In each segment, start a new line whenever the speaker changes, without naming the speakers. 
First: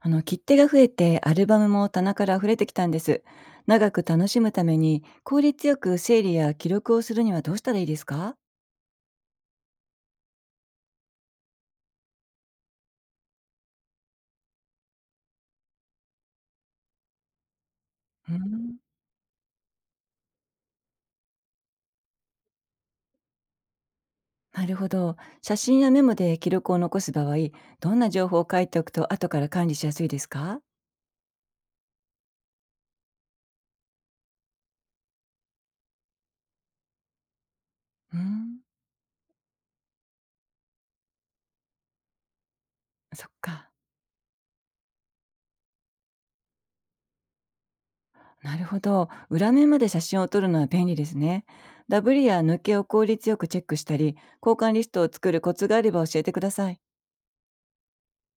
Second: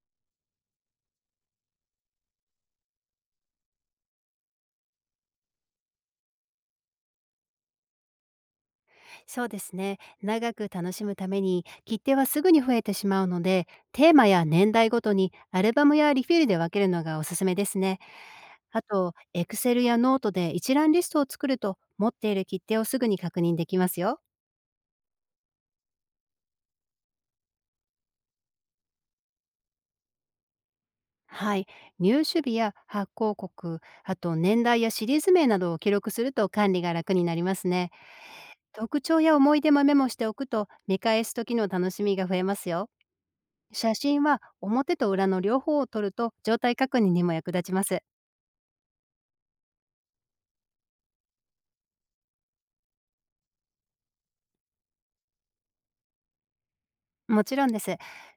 あの切手が増えてアルバムも棚から溢れてきたんです。長く楽しむために効率よく整理や記録をするにはどうしたらいいですか？
そうですね。長く楽しむために切手はすぐに増えてしまうので、テーマや年代ごとにアルバムやリフィールで分けるのがおすすめですね。
うーん。
あと、Excel やノートで一覧リストを作ると、持っている切手をすぐに確認できますよ。
なるほど、写真やメモで記録を残す場合、どんな情報を書いておくと後から管理しやすいですか？
はい。入手日や発行国、あと年代やシリーズ名などを記録すると管理が楽になりますね。
うーん。
特徴や思い出もメモしておくと、見返す時の楽しみが増えますよ。
そっか。
写真は表と裏の両方を撮ると状態確認にも役立ちます。
なるほど、裏面まで写真を撮るのは便利ですね。ダブリや抜けを効率よくチェックしたり、交換リストを作るコツがあれば教えてください。
もちろんです。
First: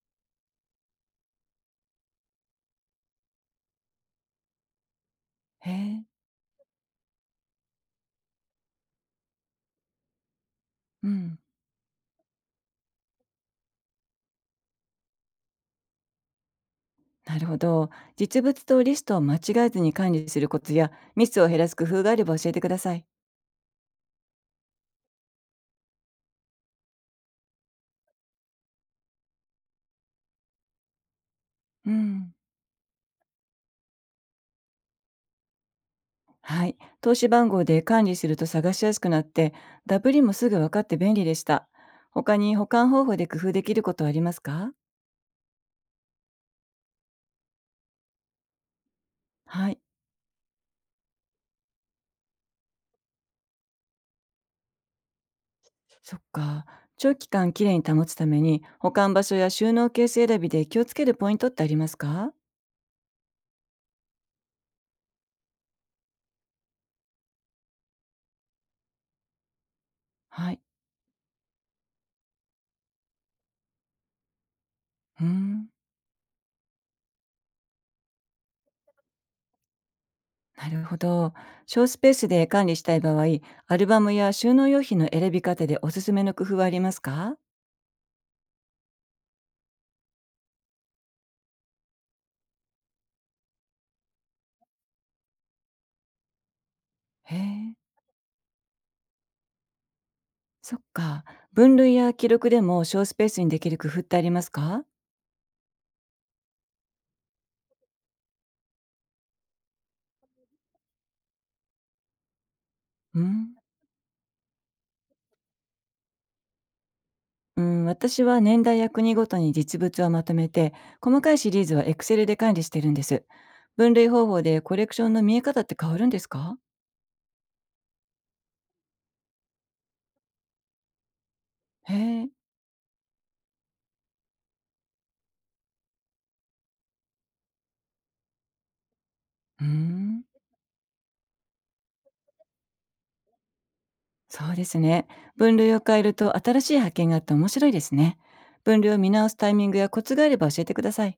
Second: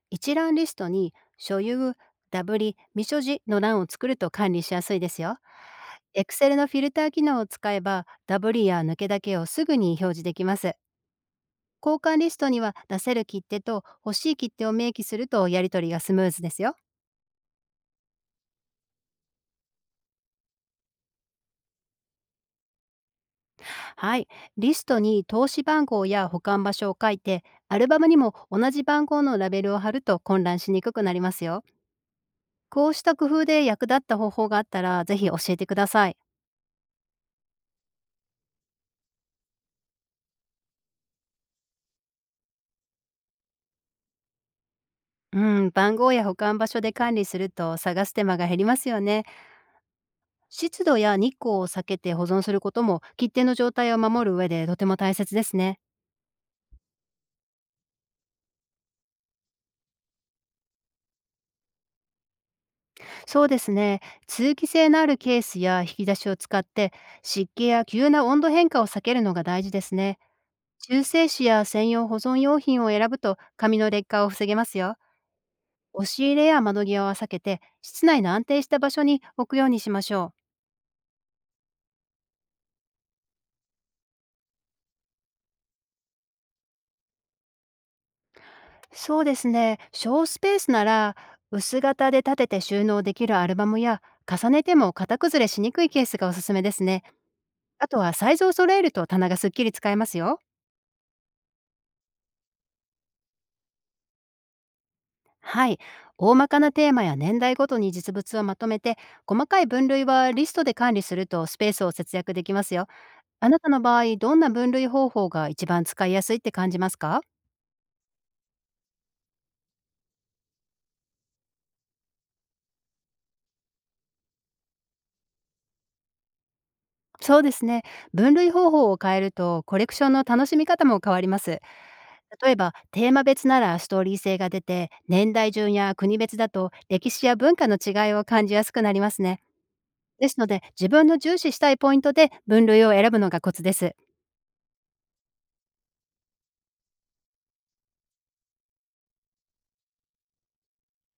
一覧リストに所有、ダブリ、未所持の欄を作ると管理しやすいですよ。
へえ。
Excel のフィルター機能を使えばダブリや抜けだけをすぐに表示できます。
うん。
交換リストには出せる切手と欲しい切手を明記するとやり取りがスムーズですよ。
なるほど。実物とリストを間違えずに管理するコツやミスを減らす工夫があれば教えてください。
はい。リストに投資番号や保管場所を書いて、アルバムにも同じ番号のラベルを貼ると混乱しにくくなりますよ。
うん。
こうした工夫で役立った方法があったら、ぜひ教えてください。
はい。投資番号で管理すると探しやすくなって、ダブリもすぐ分かって便利でした。他に保管方法で工夫できることはありますか？
うん、番号や保管場所で管理すると探す手間が減りますよね。
はい。
湿度や日光を避けて保存することも切手の状態を守る上でとても大切ですね。
そっか。長期間きれいに保つために、保管場所や収納ケース選びで気をつけるポイントってありますか？
そうですね。通気性のあるケースや引き出しを使って湿気や急な温度変化を避けるのが大事ですね。
はい。
中性子や専用保存用品を選ぶと紙の劣化を防げますよ。
うーん。
押し入れや窓際は避けて室内の安定した場所に置くようにしましょう。
なるほど。小スペースで管理したい場合、アルバムや収納用品の選び方でおすすめの工夫はありますか？
そうですね。小スペースなら、薄型で立てて収納できるアルバムや、重ねても型崩れしにくいケースがおすすめですね。
へえ、
あとはサイズを揃えると棚がすっきり使えますよ。
そっか。分類や記録でも小スペースにできる工夫ってありますか？
はい。大まかなテーマや年代ごとに実物をまとめて、細かい分類はリストで管理するとスペースを節約できますよ。
う
あ
ん。
なたの場合、どんな分類方法が一番使いやすいって感じますか？
うん、私は年代や国ごとに実物をまとめて、細かいシリーズは Excel で管理してるんです。分類方法でコレクションの見え方って変わるんですか？
そうですね。分類方法を変えると、コレクションの楽しみ方も変わります。
へえ。
例えばテーマ別ならストーリー性が出て、年代順や国別だと歴史や文化の違いを感じやすくなりますね。
うん。
ですので、自分の重視したいポイントで分類を選ぶのがコツです。
そうですね。分類を変えると新しい発見があって面白いですね。分類を見直すタイミングやコツがあれば教えてください。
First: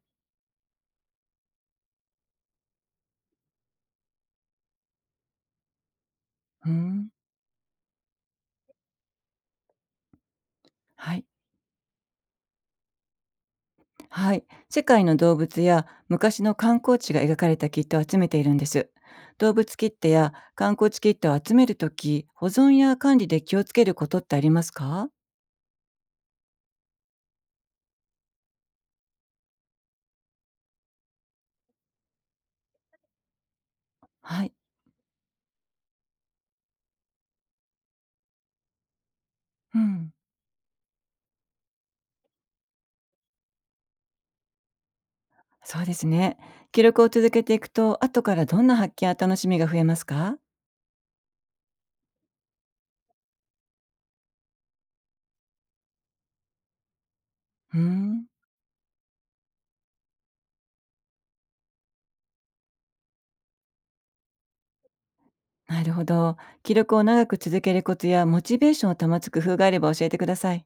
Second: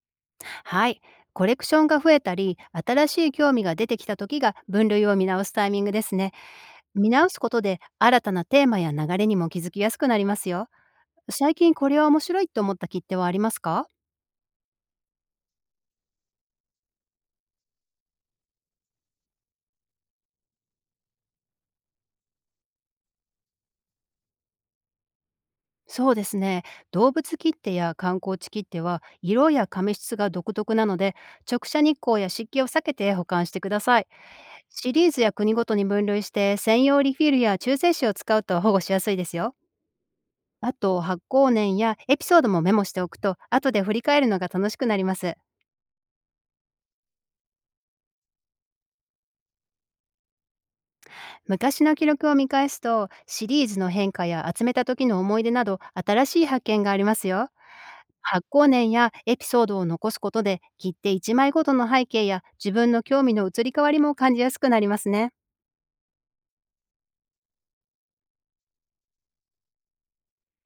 はい。コレクションが増えたり新しい興味が出てきた時が分類を見直すタイミングですね。
うー
見
ん。
直すことで新たなテーマや流れにも気づきやすくなりますよ。
はい。
最近これは面白いと思った切手はありますか？
はい。世界の動物や昔の観光地が描かれたキットを集めているんです。動物切手や観光地キットを集めるとき、保存や管理で気をつけることってありますか？
そうですね。動物切手や観光地切手は色や紙質が独特なので、直射日光や湿気を避けて保管してください。
はい。
シリーズや国ごとに分類して専用リフィルや中性子を使うと保護しやすいですよ。
うん。
あと、発行年やエピソードもメモしておくと後で振り返るのが楽しくなります。
そうですね。記録を続けていくと、後からどんな発見や楽しみが増えますか？
昔の記録を見返すとシリーズの変化や集めた時の思い出など、新しい発見がありますよ。
うーん。
発行年やエピソードを残すことで、切手1枚ごとの背景や自分の興味の移り変わりも感じやすくなりますね。
なるほど。記録を長く続けるコツやモチベーションを保つ工夫があれば教えてください。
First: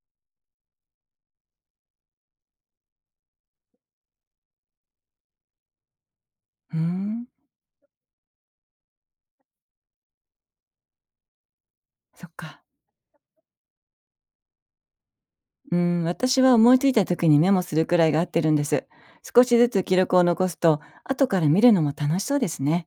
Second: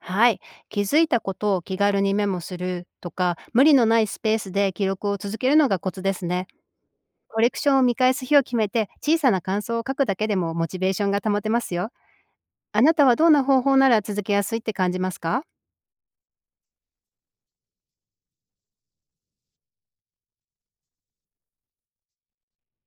はい。気づいたことを気軽にメモするとか、無理のないスペースで記録を続けるのがコツですね。
うーん、
コレクションを見返す日を決めて小さな感想を書くだけでもモチベーションが保てますよ。
そっか。
あなたはどんな方法なら続けやすいって感じますか？
うーん、私は思いついた時にメモするくらいが合ってるんです。少しずつ記録を残すと、後から見るのも楽しそうですね。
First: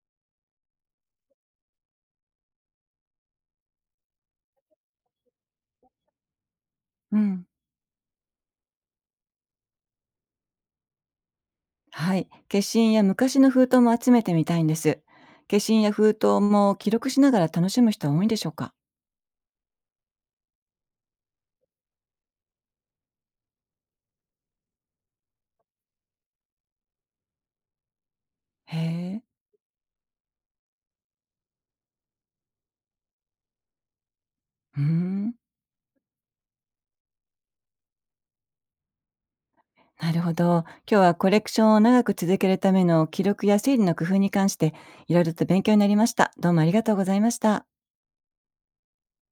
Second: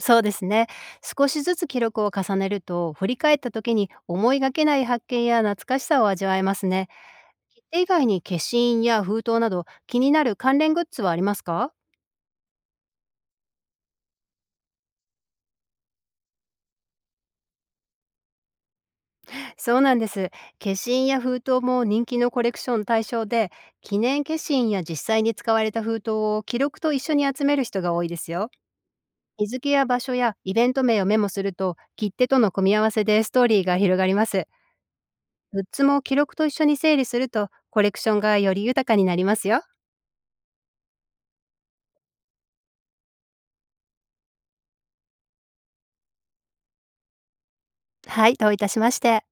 そうですね。少しずつ記録を重ねると、振り返った時に思いがけない発見や懐かしさを味わえますね。
うん。
切手以外に消印や封筒など気になる関連グッズはありますか？
はい。消印や昔の封筒も集めてみたいんです。消印や封筒も記録しながら楽しむ人は多いんでしょうか？
そうなんです。消印や封筒も人気のコレクション対象で、記念消印や実際に使われた封筒を記録と一緒に集める人が多いですよ。
へえ。
日付や場所やイベント名をメモすると、切手との組み合わせでストーリーが広がります。
うーん。
グッズも記録と一緒に整理すると、コレクションがより豊かになりますよ。
なるほど。今日はコレクションを長く続けるための記録や整理の工夫に関して、いろいろと勉強になりました。どうもありがとうございました。
はい、どういたしまして。